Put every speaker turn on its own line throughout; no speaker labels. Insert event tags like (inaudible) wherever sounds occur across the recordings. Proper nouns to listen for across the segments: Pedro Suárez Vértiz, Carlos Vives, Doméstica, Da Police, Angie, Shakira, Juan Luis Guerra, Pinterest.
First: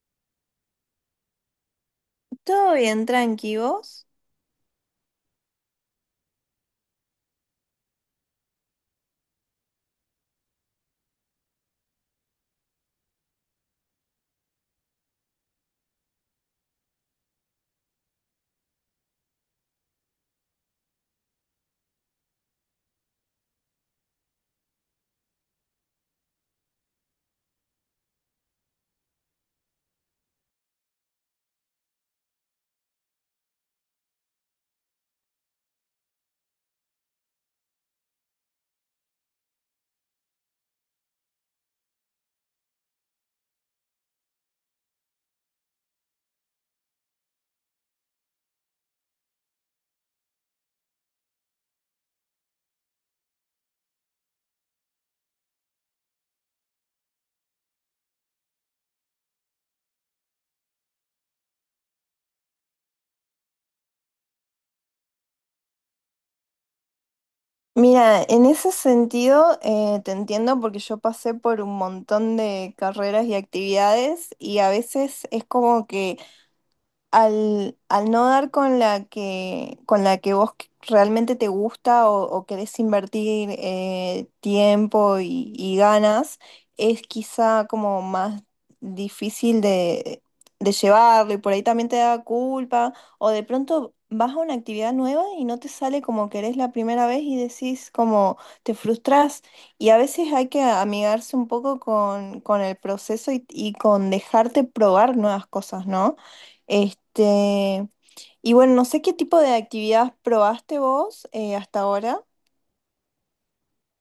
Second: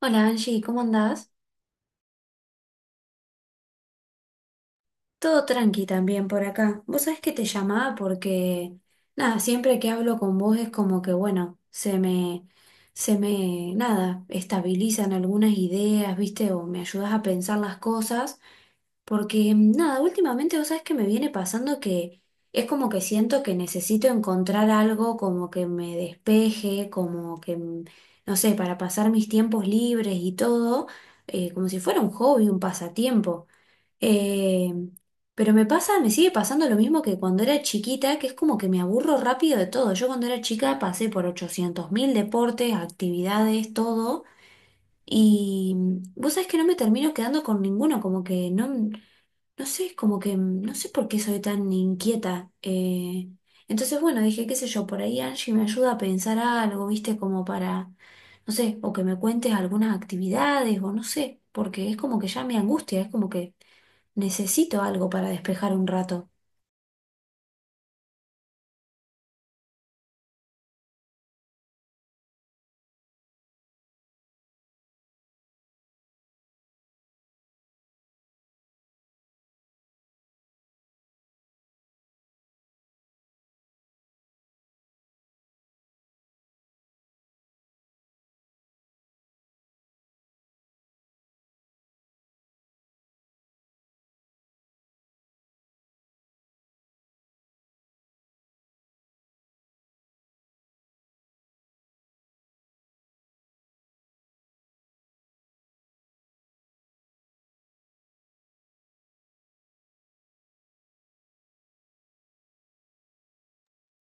Hola Angie, ¿cómo andás?
Todo bien, tranqui, ¿vos?
Todo tranqui también por acá. Vos sabés que te llamaba porque, nada, siempre que hablo con vos es como que, bueno, se me, nada, estabilizan algunas ideas, ¿viste? O me ayudás a pensar las cosas porque, nada, últimamente vos sabés que me viene pasando que es como que siento que necesito encontrar algo como que me despeje, como que, no sé, para pasar mis tiempos libres y todo, como si fuera un hobby, un pasatiempo. Eh, pero me pasa, me sigue pasando lo mismo que cuando era chiquita, que es como que me aburro rápido de todo. Yo cuando era chica pasé por 800.000 deportes, actividades, todo. Y vos sabés que no me termino quedando con ninguno, como que no, no sé, es como que no sé por qué soy tan inquieta. Entonces, bueno, dije, qué sé yo, por ahí Angie me ayuda a pensar algo, viste, como para, no sé, o que me cuentes algunas actividades, o no sé, porque es como que ya me angustia, es como que... Necesito algo para despejar un rato.
Mira, en ese sentido te entiendo porque yo pasé por un montón de carreras y actividades y a veces es como que al no dar con con la que realmente te gusta o querés invertir tiempo y ganas, es quizá como más difícil de llevarlo y por ahí también te da culpa o de pronto vas a una actividad nueva y no te sale como querés la primera vez y decís como te frustrás y a veces hay que amigarse un poco con el proceso y con dejarte probar nuevas cosas, ¿no? Este, y bueno, no sé qué tipo de actividad probaste vos hasta ahora.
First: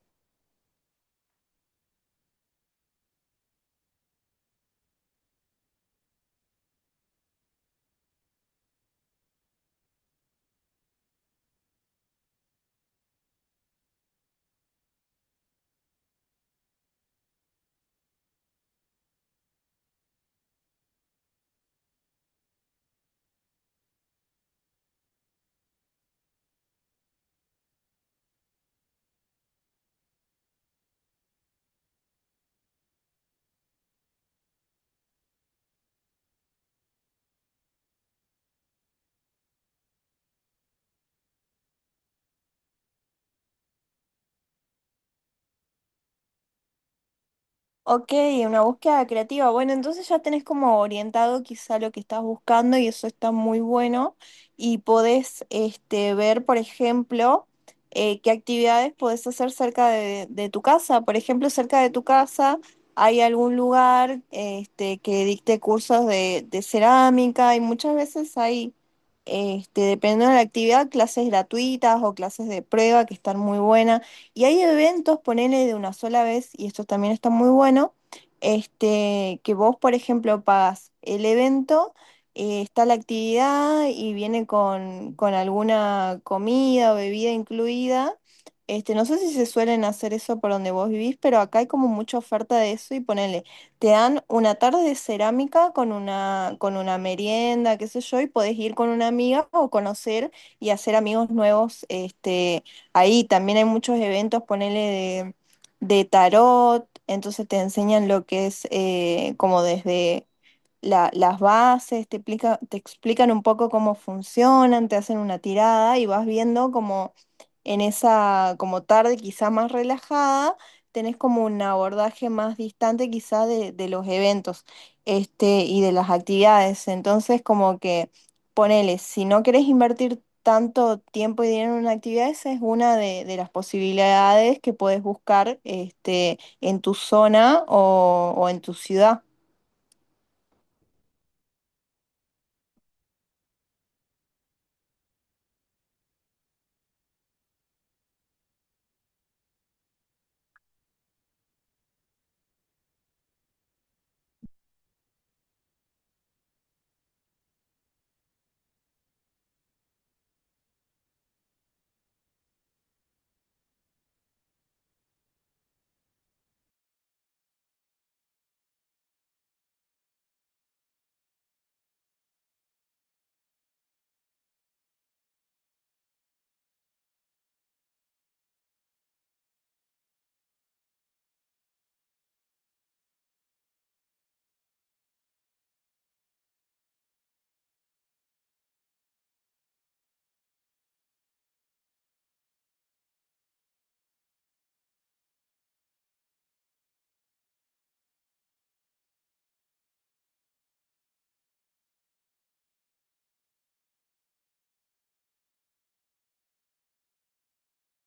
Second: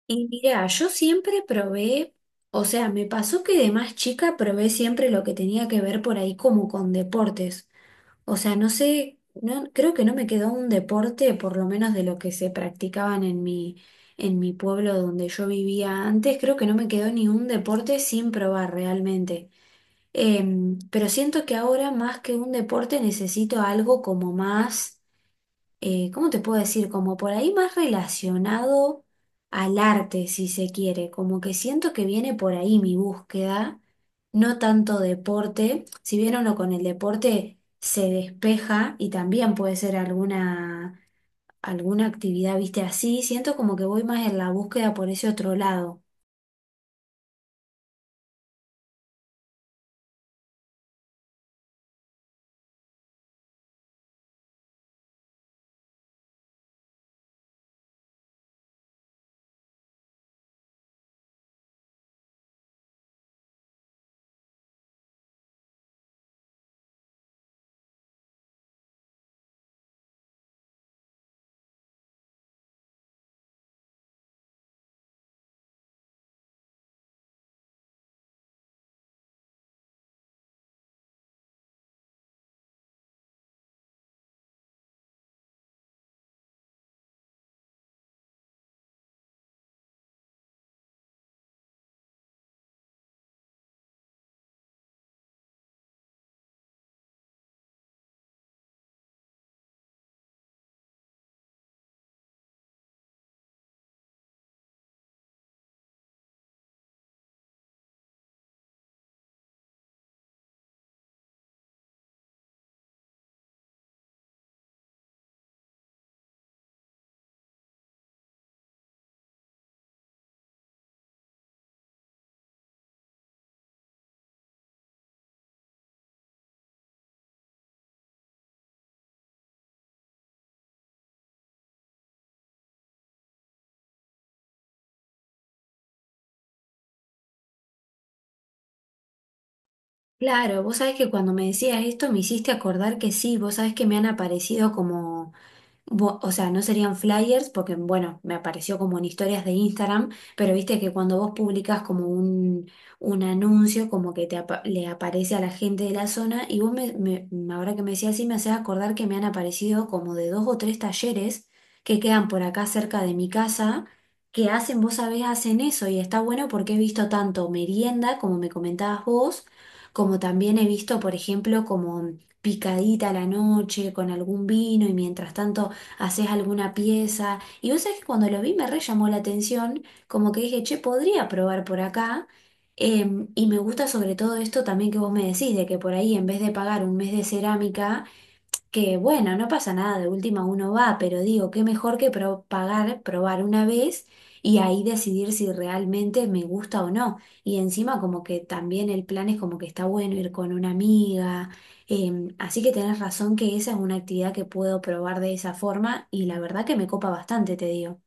Y mira, yo siempre probé, o sea, me pasó que de más chica probé siempre lo que tenía que ver por ahí como con deportes. O sea, no sé, no, creo que no me quedó un deporte, por lo menos de lo que se practicaban en mi pueblo donde yo vivía antes, creo que no me quedó ni un deporte sin probar realmente. Pero siento que ahora más que un deporte necesito algo como más ¿cómo te puedo decir? Como por ahí más relacionado al arte, si se quiere, como que siento que viene por ahí mi búsqueda, no tanto deporte, si bien uno con el deporte se despeja y también puede ser alguna, alguna actividad, viste, así, siento como que voy más en la búsqueda por ese otro lado.
Ok, una búsqueda creativa. Bueno, entonces ya tenés como orientado quizá lo que estás buscando y eso está muy bueno. Y podés este, ver, por ejemplo, qué actividades podés hacer cerca de tu casa. Por ejemplo, cerca de tu casa hay algún lugar este, que dicte cursos de cerámica y muchas veces hay, este, dependiendo de la actividad, clases gratuitas o clases de prueba que están muy buenas. Y hay eventos, ponele de una sola vez, y esto también está muy bueno, este, que vos, por ejemplo, pagas el evento, está la actividad y viene con alguna comida o bebida incluida. Este, no sé si se suelen hacer eso por donde vos vivís, pero acá hay como mucha oferta de eso y ponele, te dan una tarde de cerámica con una merienda, qué sé yo, y podés ir con una amiga o conocer y hacer amigos nuevos, este, ahí también hay muchos eventos, ponele de tarot, entonces te enseñan lo que es como desde las bases, te explican un poco cómo funcionan, te hacen una tirada y vas viendo como en esa como tarde quizá más relajada, tenés como un abordaje más distante quizá de los eventos este, y de las actividades. Entonces como que ponele, si no querés invertir tanto tiempo y dinero en una actividad, esa es una de las posibilidades que podés buscar este, en tu zona o en tu ciudad.
Claro, vos sabés que cuando me decías esto me hiciste acordar que sí, vos sabés que me han aparecido como Bu- o sea, no serían flyers porque, bueno, me apareció como en historias de Instagram, pero viste que cuando vos publicas como un anuncio, como que te apa- le aparece a la gente de la zona, y vos ahora que me decías así, me hacés acordar que me han aparecido como de dos o tres talleres que quedan por acá cerca de mi casa, que hacen, vos sabés, hacen eso, y está bueno porque he visto tanto merienda, como me comentabas vos, como también he visto, por ejemplo, como picadita a la noche con algún vino y mientras tanto haces alguna pieza. Y vos sabés que cuando lo vi me re llamó la atención, como que dije, che, podría probar por acá. Y me gusta sobre todo esto también que vos me decís, de que por ahí en vez de pagar un mes de cerámica, que bueno, no pasa nada, de última uno va, pero digo, qué mejor que pro- pagar, probar una vez y ahí decidir si realmente me gusta o no. Y encima como que también el plan es como que está bueno ir con una amiga. Así que tenés razón que esa es una actividad que puedo probar de esa forma y la verdad que me copa bastante, te digo.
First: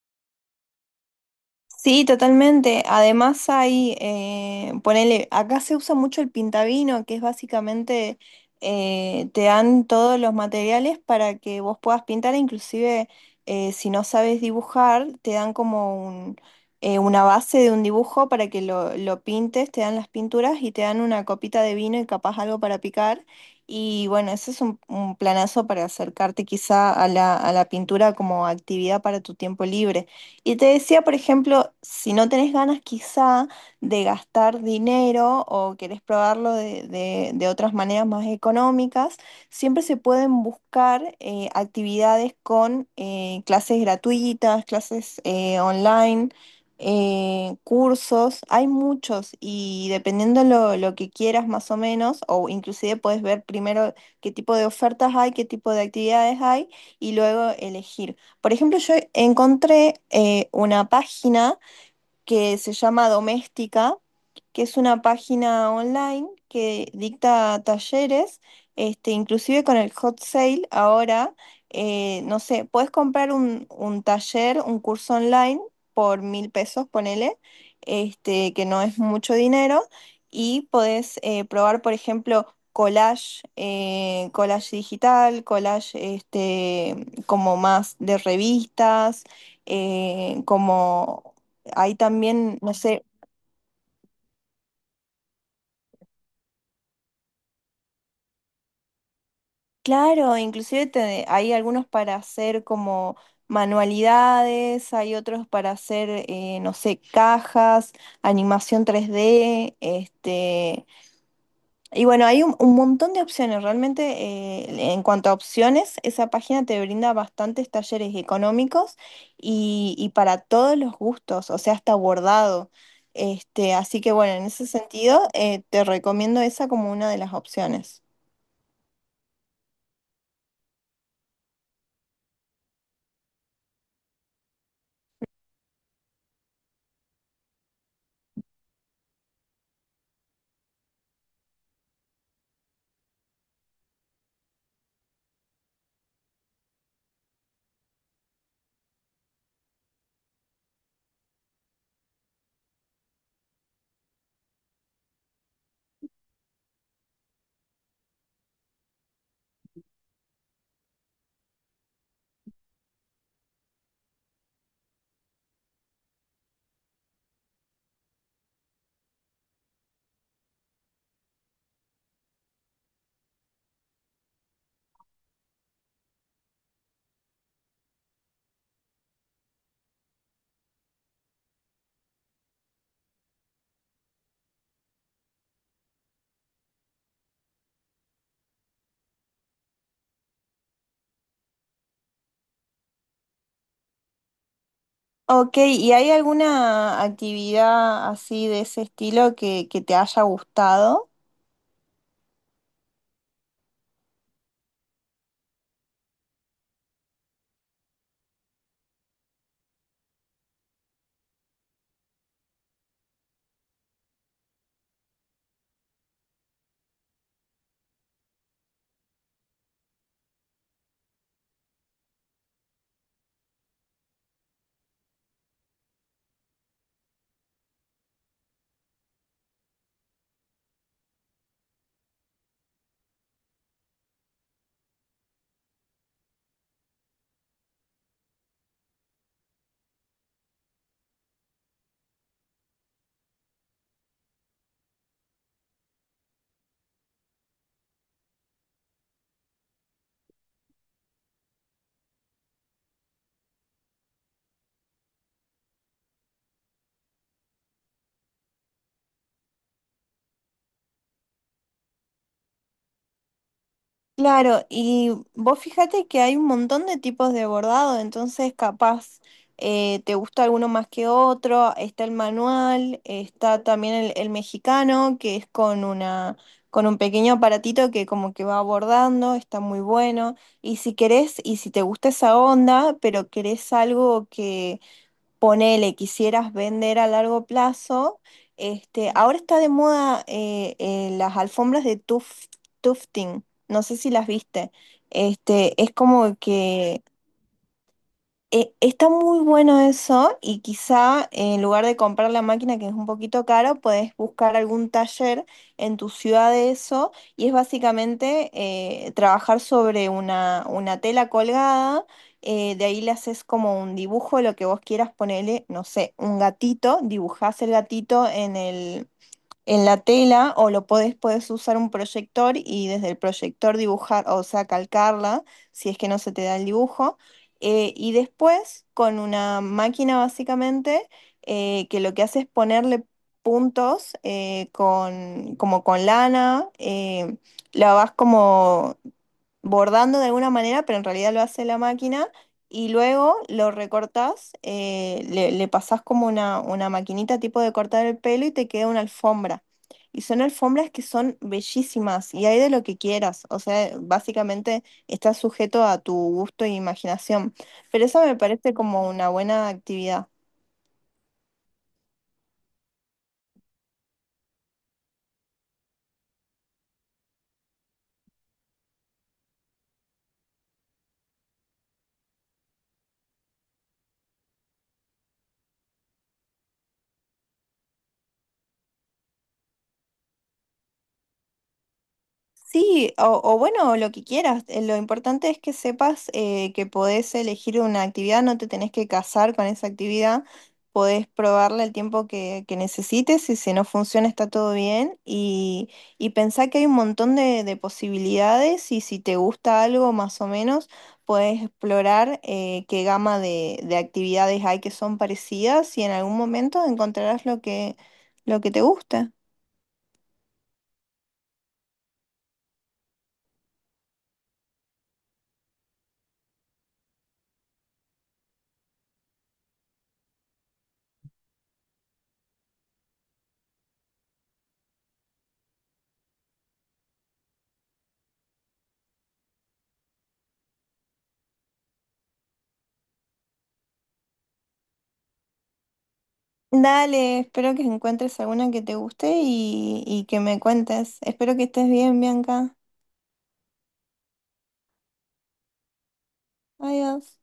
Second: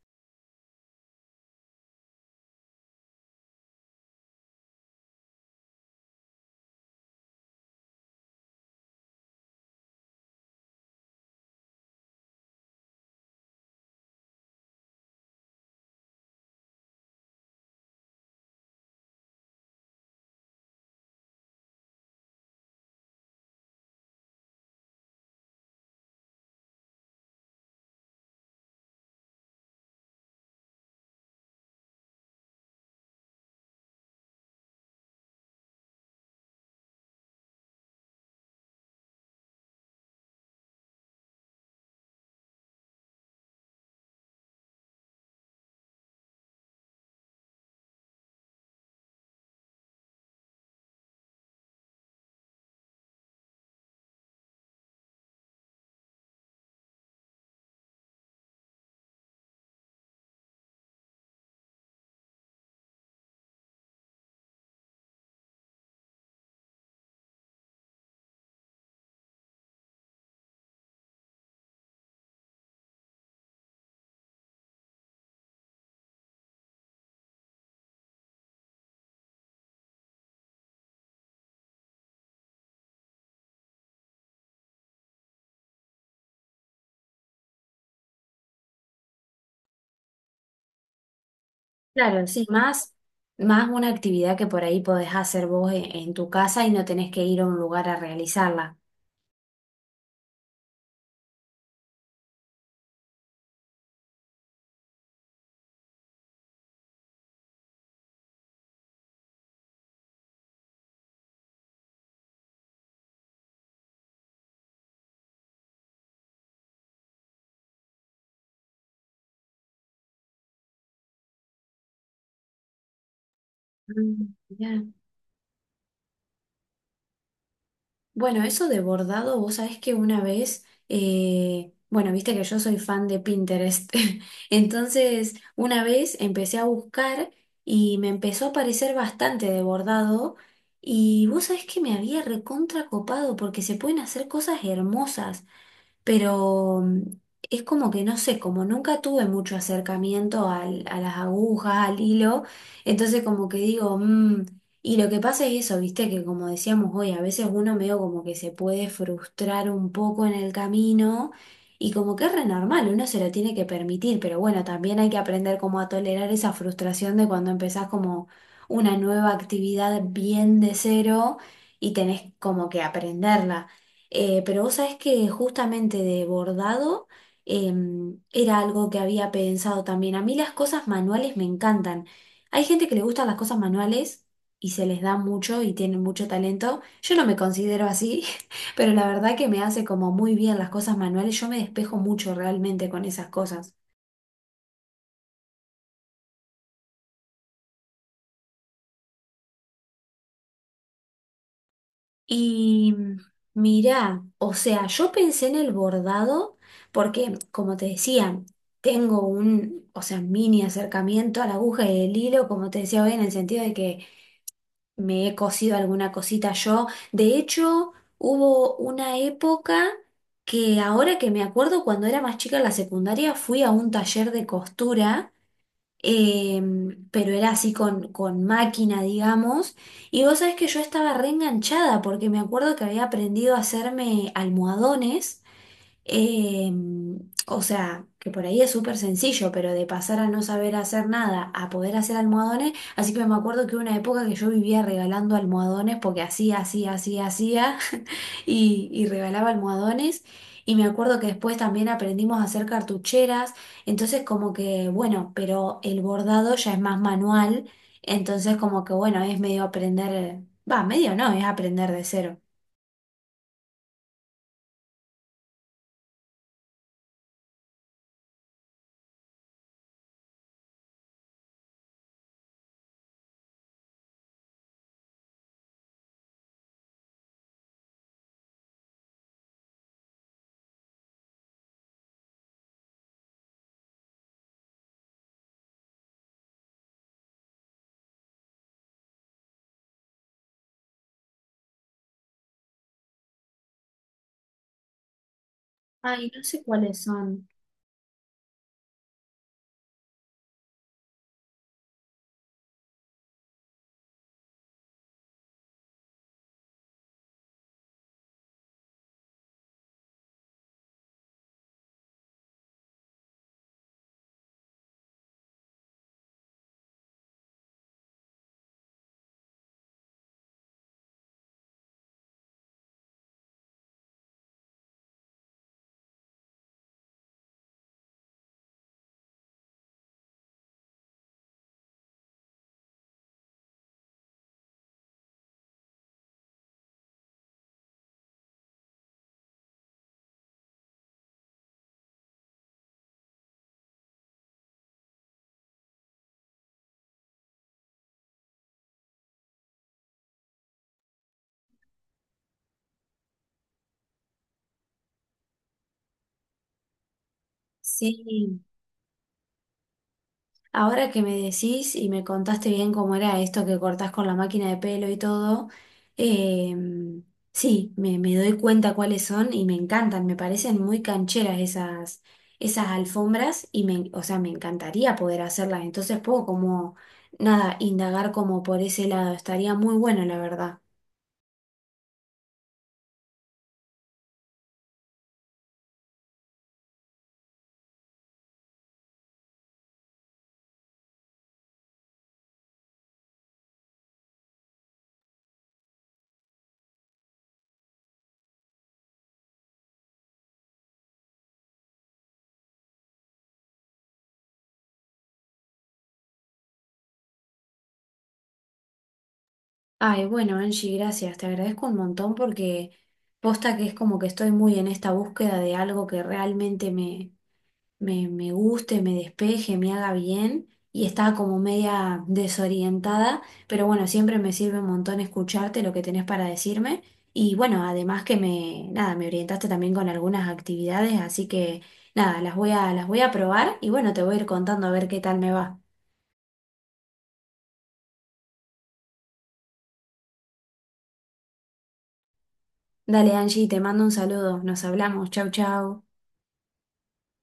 Sí, totalmente. Además hay, ponele, acá se usa mucho el pintavino, que es básicamente, te dan todos los materiales para que vos puedas pintar, e inclusive si no sabes dibujar, te dan como un, una base de un dibujo para que lo pintes, te dan las pinturas y te dan una copita de vino y capaz algo para picar. Y bueno, ese es un planazo para acercarte quizá a a la pintura como actividad para tu tiempo libre. Y te decía, por ejemplo, si no tenés ganas quizá de gastar dinero o querés probarlo de otras maneras más económicas, siempre se pueden buscar actividades con clases gratuitas, clases online, cursos. Hay muchos y dependiendo lo que quieras más o menos, o inclusive puedes ver primero qué tipo de ofertas hay, qué tipo de actividades hay y luego elegir. Por ejemplo, yo encontré una página que se llama Doméstica, que es una página online que dicta talleres, este, inclusive con el hot sale ahora, no sé, puedes comprar un taller, un curso online por mil pesos, ponele, este, que no es mucho dinero, y podés probar, por ejemplo, collage, collage digital, collage este, como más de revistas como hay
Claro, sí,
también, no
más,
sé,
más una actividad que por ahí podés hacer vos en tu casa y no tenés que ir a un lugar a realizarla.
claro, inclusive hay algunos para hacer como manualidades, hay otros para hacer, no sé, cajas, animación 3D, este, y bueno, hay un montón de opciones. Realmente, en cuanto a opciones, esa página te brinda bastantes talleres económicos y para todos los gustos, o sea, hasta bordado. Este, así que
Mm,
bueno, en ese
mirá.
sentido, te recomiendo esa como una de las opciones.
Bueno, eso de bordado, vos sabés que una vez, bueno, viste que yo soy fan de Pinterest, (laughs) entonces una vez empecé a buscar y me empezó a parecer bastante de bordado y vos sabés que me había recontra copado porque se pueden hacer cosas hermosas pero es como que no sé, como nunca tuve mucho acercamiento al- a las agujas, al hilo, entonces como que digo, "Mm". Y lo que pasa es eso, viste, que como decíamos hoy, a veces uno medio como que se puede frustrar un poco en el camino. Y como que es re normal, uno se lo tiene que permitir, pero bueno, también hay que aprender como a tolerar esa frustración de cuando empezás como una nueva actividad bien de cero y tenés como que aprenderla. Pero vos sabés que justamente de bordado era algo que había pensado también. A mí las cosas manuales me encantan. Hay gente que le gustan las cosas manuales y se les da mucho y tienen mucho talento. Yo no me considero así, (laughs) pero la verdad que me hace como muy bien las cosas manuales. Yo me despejo mucho realmente con esas cosas.
Ok, ¿y hay alguna actividad así de ese estilo que te haya gustado?
Y mirá, o sea, yo pensé en el bordado porque, como te decía, tengo un, o sea, mini acercamiento a la aguja y el hilo, como te decía hoy, en el sentido de que me he cosido alguna cosita yo. De hecho, hubo una época que ahora que me acuerdo, cuando era más chica en la secundaria, fui a un taller de costura pero era así con máquina, digamos. Y vos sabés que yo estaba reenganchada porque me acuerdo que había aprendido a hacerme almohadones. Eh, o sea, que por ahí es súper sencillo, pero de pasar a no saber hacer nada a poder hacer almohadones, así que me acuerdo que hubo una época que yo vivía regalando almohadones porque hacía (laughs) y regalaba almohadones. Y me acuerdo que después también aprendimos a hacer cartucheras, entonces como que, bueno, pero el bordado ya es más manual, entonces como que, bueno, es medio aprender, va, medio no, es aprender de cero.
Claro, y vos fíjate que hay un montón de tipos de bordado, entonces capaz te gusta alguno más que otro, está el manual, está también el mexicano, que es con una, con un pequeño aparatito que como que va bordando, está muy bueno. Y si querés, y si te gusta esa onda, pero querés algo que ponele, quisieras vender a largo plazo, este, ahora está de moda las alfombras de tufting, no sé si las viste, este, es
Ay,
como
no sé cuáles
que
son.
está muy bueno eso y quizá en lugar de comprar la máquina que es un poquito caro puedes buscar algún taller en tu ciudad de eso y es básicamente trabajar sobre una tela colgada, de ahí le haces como un dibujo, lo que vos quieras ponerle, no sé, un gatito, dibujás el gatito en el, en la tela o lo podés, puedes usar un proyector y desde el proyector dibujar, o sea, calcarla, si es que no se te da el dibujo. Y después con una máquina básicamente que lo que hace es ponerle puntos con, como con lana, la vas como bordando de alguna manera, pero en realidad lo hace la máquina. Y luego lo recortás, le pasás como una maquinita tipo de cortar el pelo y te queda una alfombra. Y son alfombras que son bellísimas y hay de lo que quieras. O sea, básicamente está sujeto a tu gusto e imaginación. Pero eso me
Sí.
parece como una buena actividad.
Ahora que me decís y me contaste bien cómo era esto que cortás con la máquina de pelo y todo, eh, sí, me doy cuenta cuáles son y me encantan, me parecen muy cancheras esas, esas alfombras y me, o sea, me encantaría poder hacerlas, entonces puedo como, nada, indagar como por ese lado, estaría muy bueno, la verdad.
Sí, o bueno, lo que quieras. Lo importante es que sepas que podés elegir una actividad, no te tenés que casar con esa actividad, podés probarla el tiempo que necesites y si no funciona está todo bien y pensá que hay un montón de posibilidades y si te gusta algo más o menos, podés explorar qué gama de actividades hay que son parecidas y en algún momento encontrarás lo que te gusta.
Ay, bueno, Angie, gracias, te agradezco un montón porque posta que es como que estoy muy en esta búsqueda de algo que realmente me guste, me despeje, me haga bien. Y estaba como media desorientada, pero bueno, siempre me sirve un montón escucharte lo que tenés para decirme. Y bueno, además que me, nada, me orientaste también con algunas actividades, así que nada, las voy a probar y bueno, te voy a ir contando a ver qué tal me va.
Dale, espero que encuentres alguna que te guste y que me cuentes. Espero que estés bien, Bianca.
Dale, Angie, te mando un saludo. Nos hablamos. Chau, chau.
Adiós.